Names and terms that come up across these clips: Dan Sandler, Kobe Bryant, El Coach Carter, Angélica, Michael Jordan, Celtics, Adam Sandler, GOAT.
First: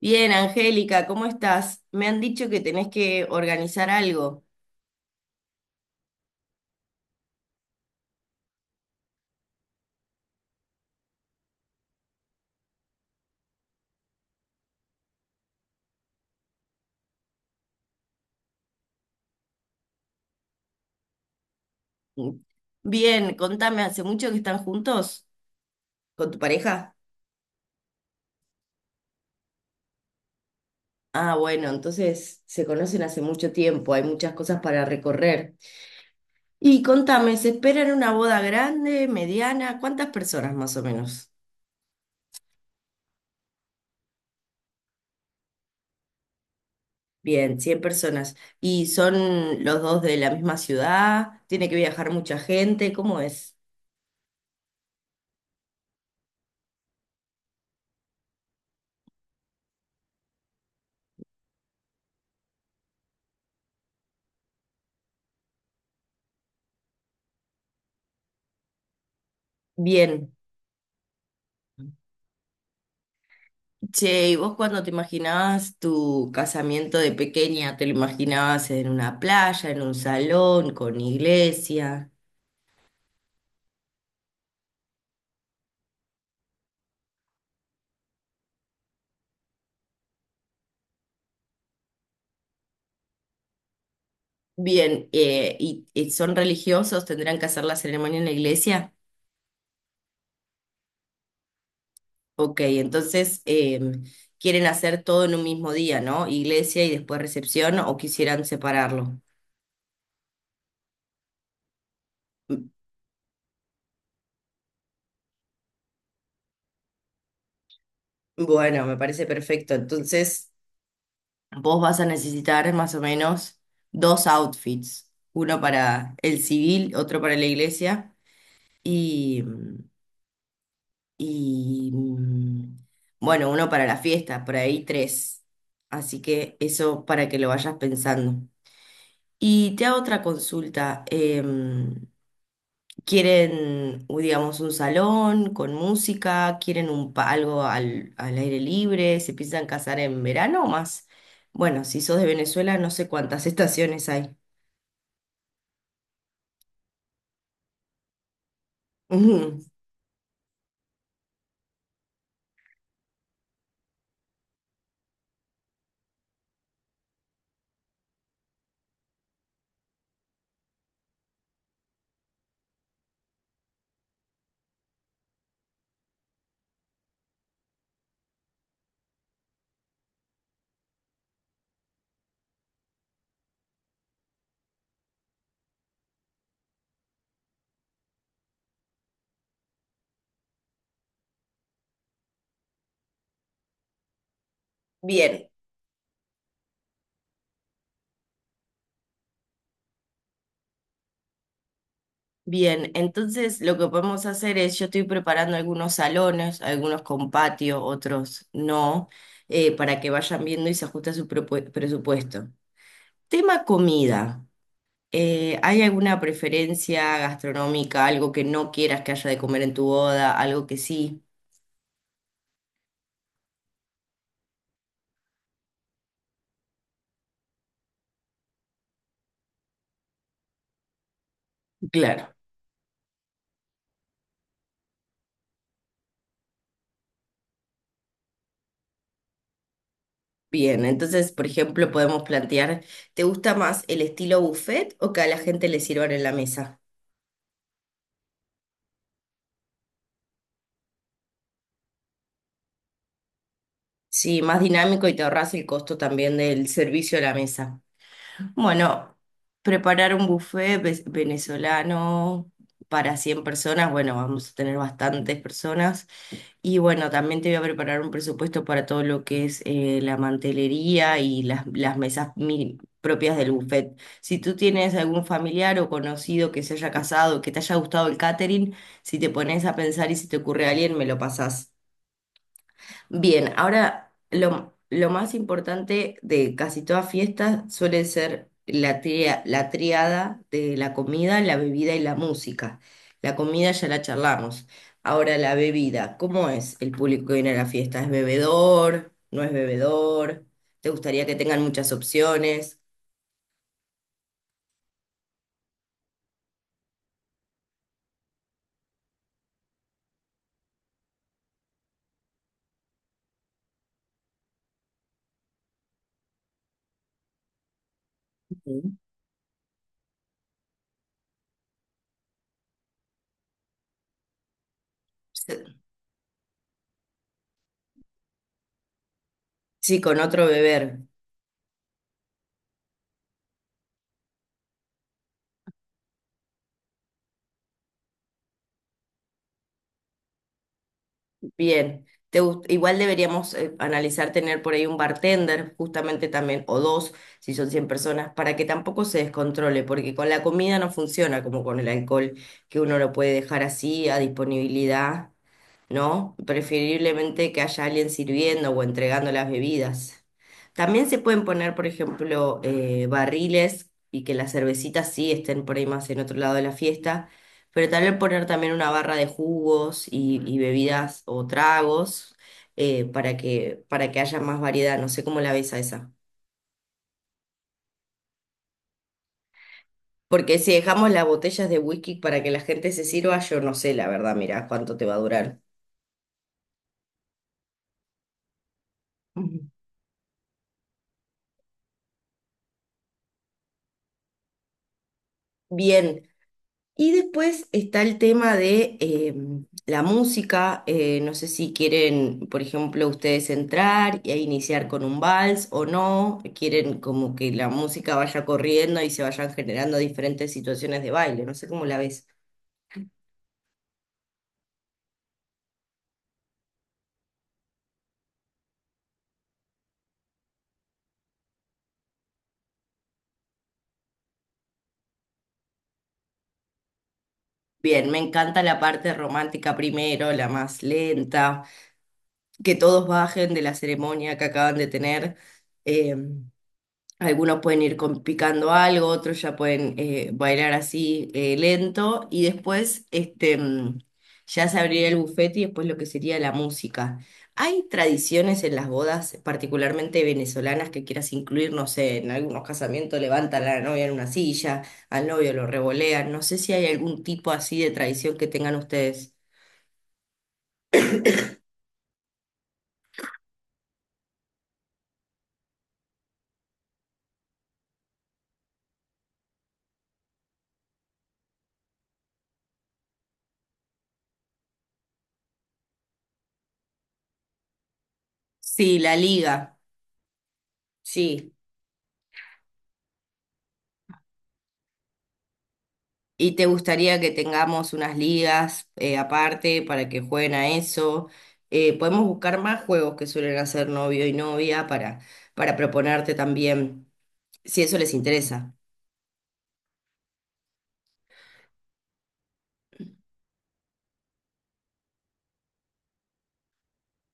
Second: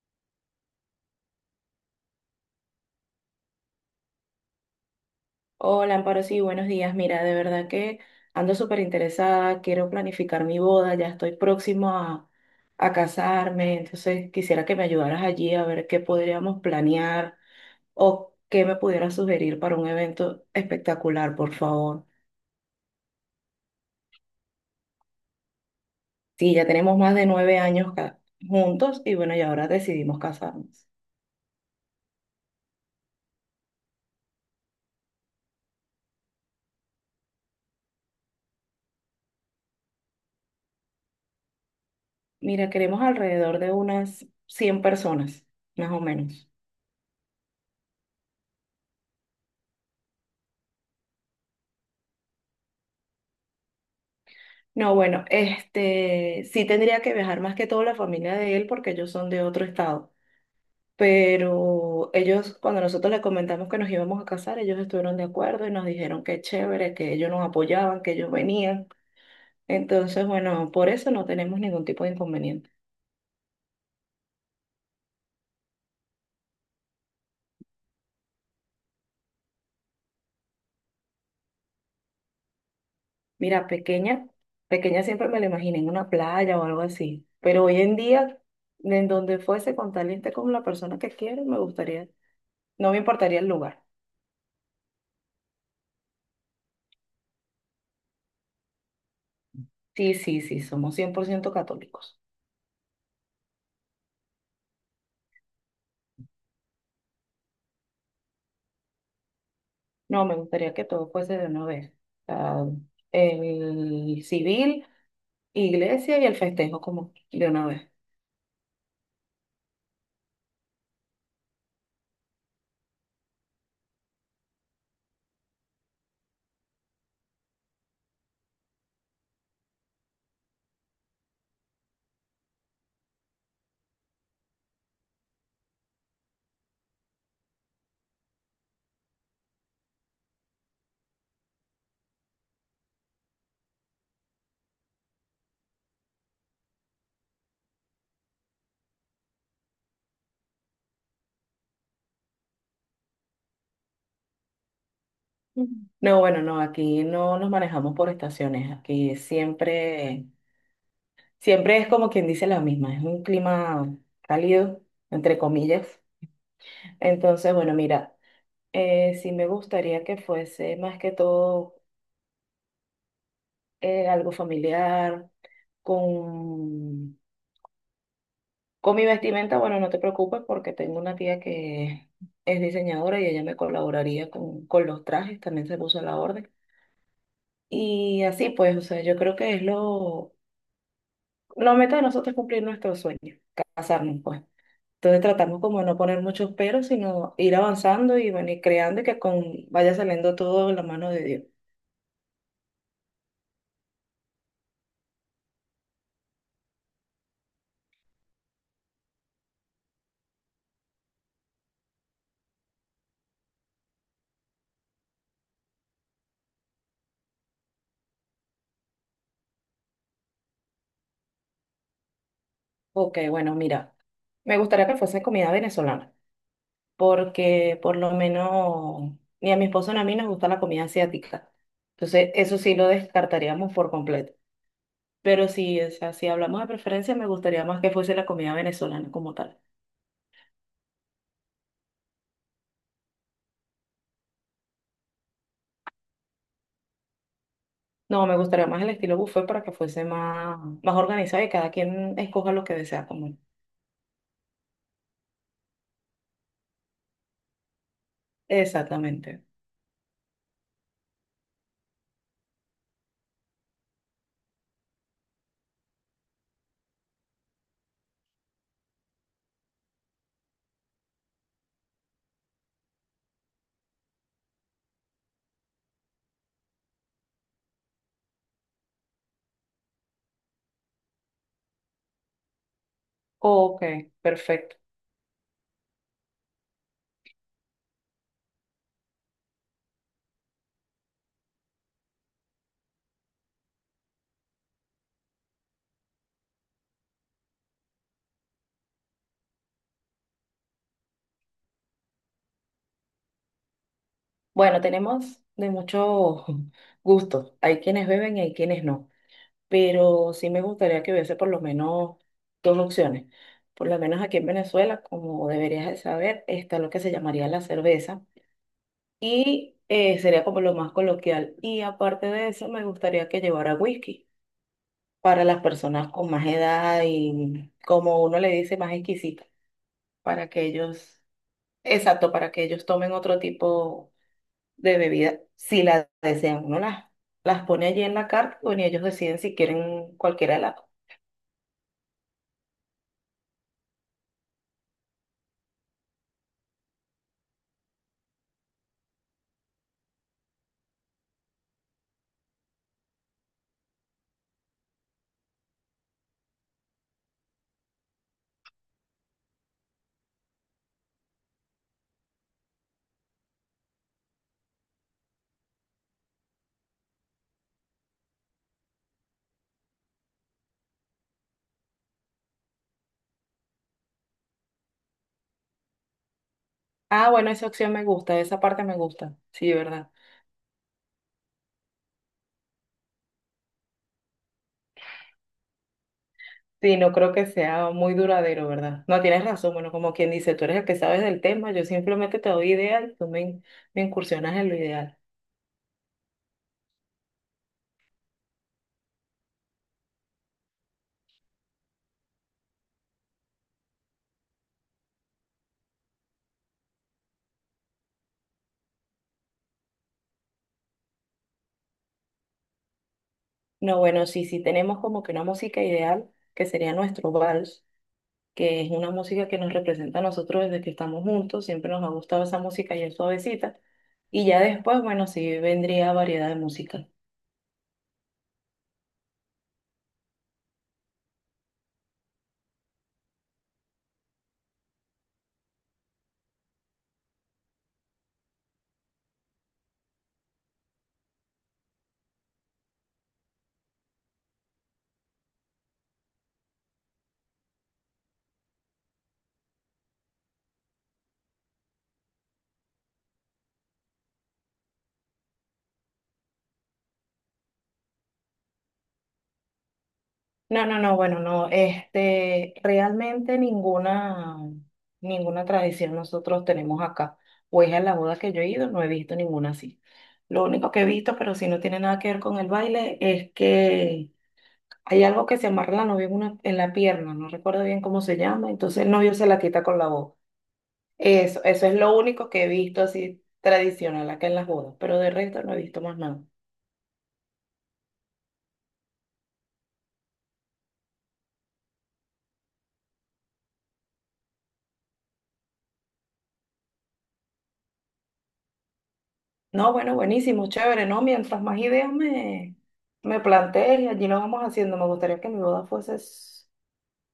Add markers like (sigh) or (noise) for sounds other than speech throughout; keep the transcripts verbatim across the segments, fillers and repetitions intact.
Bien, Angélica, ¿cómo estás? Me han dicho que tenés que organizar algo. Hola, Amparo, sí, buenos días. Mira, de verdad que ando súper interesada, quiero planificar mi boda, ya estoy próximo a, a casarme, entonces quisiera que me ayudaras allí a ver qué podríamos planear o qué me pudieras sugerir para un evento espectacular, por favor. Bien, contame, ¿hace mucho que están juntos con tu Sí, ya pareja? tenemos más de nueve años ca- juntos y bueno, y ahora decidimos casarnos. Ah, bueno, entonces se conocen hace mucho tiempo, hay muchas cosas para recorrer. Y contame, ¿se esperan una boda grande, mediana? ¿Cuántas personas más o menos? Mira, queremos alrededor de unas cien personas, más o menos. Bien, cien personas. ¿Y son los dos de la misma ciudad? ¿Tiene que viajar mucha gente? ¿Cómo es? No, bueno, este sí tendría que viajar más que todo la familia de él porque ellos son de otro estado. Pero ellos, cuando nosotros les comentamos que nos íbamos a casar, ellos estuvieron de acuerdo y nos dijeron que chévere, que ellos nos apoyaban, que ellos venían. Entonces, Bien. bueno, por eso no tenemos ningún tipo de inconveniente. Che, ¿y vos cuando te imaginabas tu casamiento de pequeña, te lo imaginabas en una playa, en un salón, con iglesia? Mira, pequeña, pequeña siempre me la imaginé en una playa o algo así. Pero hoy en día, en donde fuese con tal y esté con la persona que quiere, me gustaría, no me importaría el lugar. Bien, eh, y, y son religiosos? ¿Tendrán que hacer la ceremonia en la iglesia? Sí, sí, sí, somos cien por ciento católicos. Ok, entonces em, quieren hacer todo en un mismo día, ¿no? Iglesia y después recepción, o quisieran separarlo. No, me gustaría que todo fuese de una vez. O sea, M- el civil, iglesia y el festejo como de una vez. Bueno, me parece perfecto. Entonces, vos vas a necesitar más o menos dos outfits, uno para el civil, otro para la iglesia. Y, mm, y mm, bueno, uno para la fiesta, por ahí tres. Así que eso para que lo vayas pensando. Y te hago otra consulta. Em, ¿quieren, u- digamos, un salón con música? ¿Quieren un, pa- algo al, al aire libre? ¿Se piensan casar en verano o más? Bueno, si sos de Venezuela, no sé cuántas (laughs) estaciones hay. Ujú. No, bueno, no, aquí no nos manejamos por estaciones. Aquí Ujú. siempre, siempre es como quien dice la misma. Es un clima cálido, entre comillas. Entonces, bueno, mira, eh, sí me gustaría que fuese más que todo eh, algo familiar. con Con mi vestimenta, bueno, no te preocupes porque tengo una tía que es diseñadora y ella me colaboraría con, con los trajes, también se puso a la orden. Y así pues, o sea, yo creo que es lo, la meta de nosotros es cumplir nuestros sueños, casarnos pues. Entonces Bien, tratamos como de no poner muchos peros, sino ir avanzando y bueno, y creando y que con, vaya saliendo todo en la mano de Dios. bien, entonces lo que podemos hacer es, yo estoy preparando algunos salones, algunos con patio, otros no, eh, para que vayan viendo y se ajuste a su propue- presupuesto. Tema comida. Eh, ¿hay alguna preferencia gastronómica, algo que no quieras que haya de comer en tu boda, algo que sí? Ok, bueno, mira, me gustaría que fuese comida venezolana, porque por lo menos ni a mi esposo ni a mí nos gusta la comida asiática. Entonces, Claro. eso sí lo descartaríamos por completo. Pero sí, o sea, si hablamos de preferencia, me gustaría más que fuese la comida venezolana como tal. Bien, entonces, por ejemplo, podemos plantear, ¿te gusta más el estilo buffet o que a la gente le sirvan en la mesa? No, me gustaría más el estilo buffet para que fuese más, más organizado y cada quien escoja lo que desea comer. Sí, más dinámico y te ahorras el costo también del servicio a la mesa. Bueno, Exactamente. preparar un buffet ve- venezolano para cien personas, bueno, vamos a tener bastantes personas. Y bueno, también te voy a preparar un presupuesto para todo lo que es eh, la mantelería y las, las mesas mi- propias del buffet. Si tú tienes algún familiar o conocido que se haya casado, que te haya gustado el catering, si te pones a pensar y si te ocurre a alguien, me lo pasás. Bien, Ok, ahora lo, perfecto. lo más importante de casi toda fiesta suele ser la tria- la triada de la comida, la bebida y la música. La comida ya la charlamos. Ahora la bebida, ¿cómo es el público que viene a la fiesta? ¿Es bebedor? ¿No es bebedor? ¿Te gustaría que tengan muchas opciones? Bueno, tenemos de muchos (laughs) gustos. Hay quienes beben y hay quienes no, pero sí me gustaría que hubiese por lo menos dos opciones. Por lo menos aquí en Venezuela, como deberías de saber, está lo que se llamaría la cerveza Ujú. y eh, sería como lo más coloquial. Y aparte de eso, me gustaría que llevara whisky para las personas con más edad y como uno le dice, más exquisita, Sí, con otro para que beber. ellos, exacto, para que ellos tomen otro tipo de bebida si la desean. Uno las, las pone allí en la carta bueno, y ellos deciden si quieren cualquiera de las. Bien, Te gust- igual deberíamos eh, analizar tener por ahí un bartender, justamente también, o dos, si son cien personas, para que tampoco se descontrole, porque con la comida no funciona como con el alcohol, que uno lo puede dejar así a disponibilidad, ¿no? Preferiblemente que haya alguien sirviendo o entregando las bebidas. También se pueden poner, por ejemplo, eh, barriles y que las cervecitas sí estén por ahí más en otro lado de la fiesta, pero tal vez poner también una barra de jugos y, y bebidas o tragos, eh, para que, para que haya más variedad. No sé cómo la ves a esa. Ah, bueno, esa opción me gusta, esa parte me gusta, sí, ¿verdad? Porque si dejamos las botellas de whisky para que la gente se sirva, yo no sé, la verdad, mira cuánto te va a durar. Sí, no creo que sea muy duradero, ¿verdad? No, tienes Ujú. razón, bueno, como quien dice, tú eres el que sabes del tema, yo simplemente te doy ideas y tú me, in- me incursionas en lo ideal. Bien, y después está el tema de eh, la música. Eh, no sé si quieren, por ejemplo, ustedes entrar y ahí iniciar con un vals o no. Quieren como que la música vaya corriendo y se vayan generando diferentes situaciones de baile. No sé cómo la ves. No, bueno, sí, sí tenemos como que una música ideal, que sería nuestro vals, que es una música que nos representa a nosotros desde que estamos juntos, siempre nos ha gustado esa música y es suavecita. Y ya después, bueno, sí vendría variedad de música. Bien, me encanta la parte romántica primero, la más lenta, que todos bajen de la ceremonia que acaban de tener. em, Algunos pueden ir con- picando algo, otros ya pueden eh, bailar así eh, lento y después este, mm, ya se abrirá el bufete y después lo que sería la música. ¿Hay tradiciones en las bodas, particularmente venezolanas, que quieras incluir? No sé, en algunos casamientos levantan a la novia en una silla, al novio lo revolean. No sé si hay algún tipo así de tradición que tengan ustedes. No, no, no, bueno, no, este, realmente ninguna, ninguna tradición nosotros tenemos acá. Pues a la boda que yo he ido no he visto ninguna así. Lo único que he visto, pero si no tiene nada que ver con el baile, es que hay algo que se amarra la novia en, una- en la pierna, no recuerdo bien cómo se llama, Sí, entonces el la novio se la liga. quita con la boca. Sí. Eso, eso es lo único que he visto así tradicional acá en las bodas, pero de resto no he visto más nada. ¿Y te gustaría que tengamos unas ligas eh, aparte para que jueguen a eso? Eh, podemos buscar más juegos que suelen hacer novio y novia para, para, proponerte también, si eso les interesa. No, bueno, buenísimo, chévere, ¿no? Mientras más ideas me, me plantees y allí lo vamos haciendo. Me gustaría que mi boda fuese s-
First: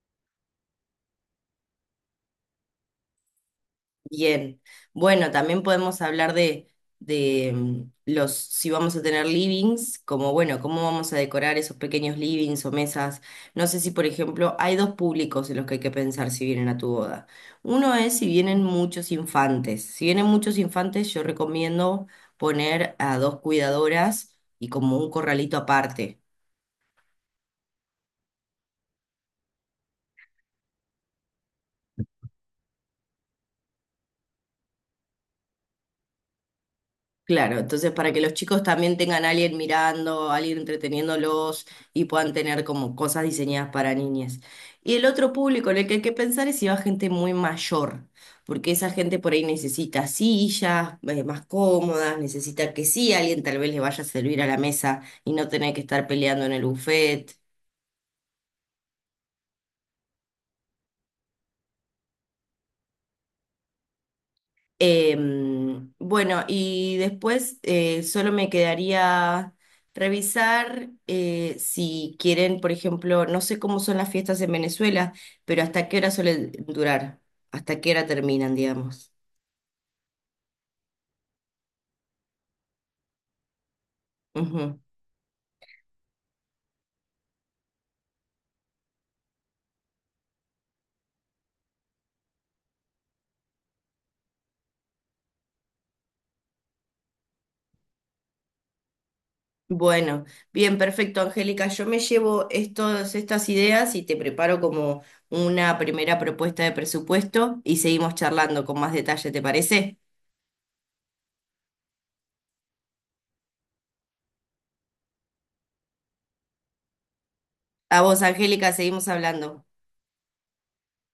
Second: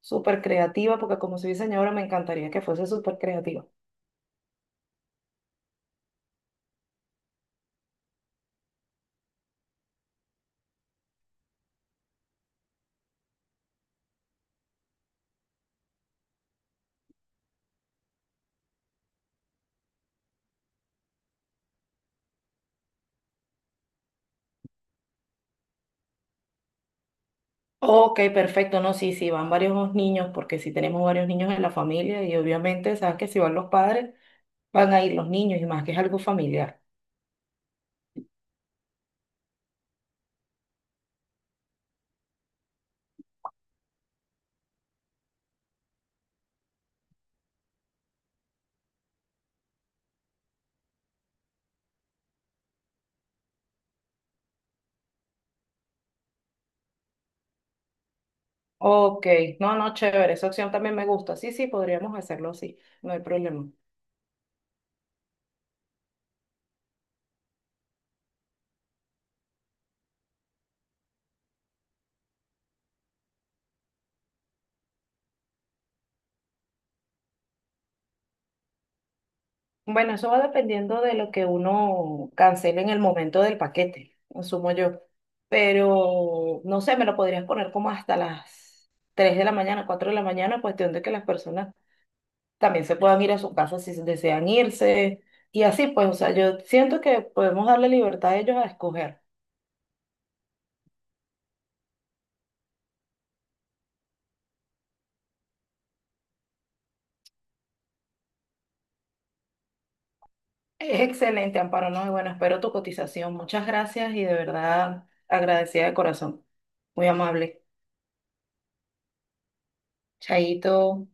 súper creativa, porque como soy diseñadora me encantaría que fuese súper creativa. Bien, bueno, también podemos hablar de, de mm, los, si vamos a tener livings, como bueno, cómo vamos a decorar esos pequeños livings o mesas. No sé si, por ejemplo, hay dos públicos en los que hay que pensar si vienen a tu boda. Uno es si vienen muchos infantes. Si vienen muchos infantes, yo recomiendo poner a dos cuidadoras y como un corralito aparte. Ok, perfecto, no, sí, sí, van varios niños, porque sí tenemos varios niños en la familia y obviamente sabes que si van los padres, van a ir los niños y más que es algo familiar. Claro, entonces para que los chicos también tengan a alguien mirando, a alguien entreteniéndolos y puedan tener como cosas diseñadas para niñas. Y el otro público en el que hay que pensar es si va gente muy mayor, porque esa gente por ahí necesita sillas eh, más cómodas, necesita que sí, alguien tal vez le vaya a servir a la mesa y no tener que estar peleando en el buffet. Ok, no, no, chévere, esa opción también me gusta. Sí, sí, podríamos hacerlo así, no hay problema. Em, bueno, y después eh, solo me quedaría revisar eh, si quieren, por ejemplo, no sé cómo son las fiestas en Venezuela, pero hasta qué hora suelen durar, hasta qué hora terminan, digamos. Bueno, eso va dependiendo de lo que uno cancele en el momento del paquete, asumo Ujú. yo. Pero no sé, me lo podrías poner como hasta las tres de la mañana, cuatro de la mañana, cuestión de que las personas también se puedan ir a su casa si desean irse. Y así, pues, o sea, yo siento que podemos darle libertad a ellos a escoger. Bueno, bien, perfecto, Angélica. Yo me llevo estos, estas ideas y te preparo como una primera propuesta de presupuesto y seguimos charlando con más detalle, ¿te parece? Es excelente, Amparo, ¿no? Y bueno, espero tu cotización. Muchas gracias y de verdad agradecida de corazón. Muy amable. A vos, Angélica, seguimos hablando. Chaito.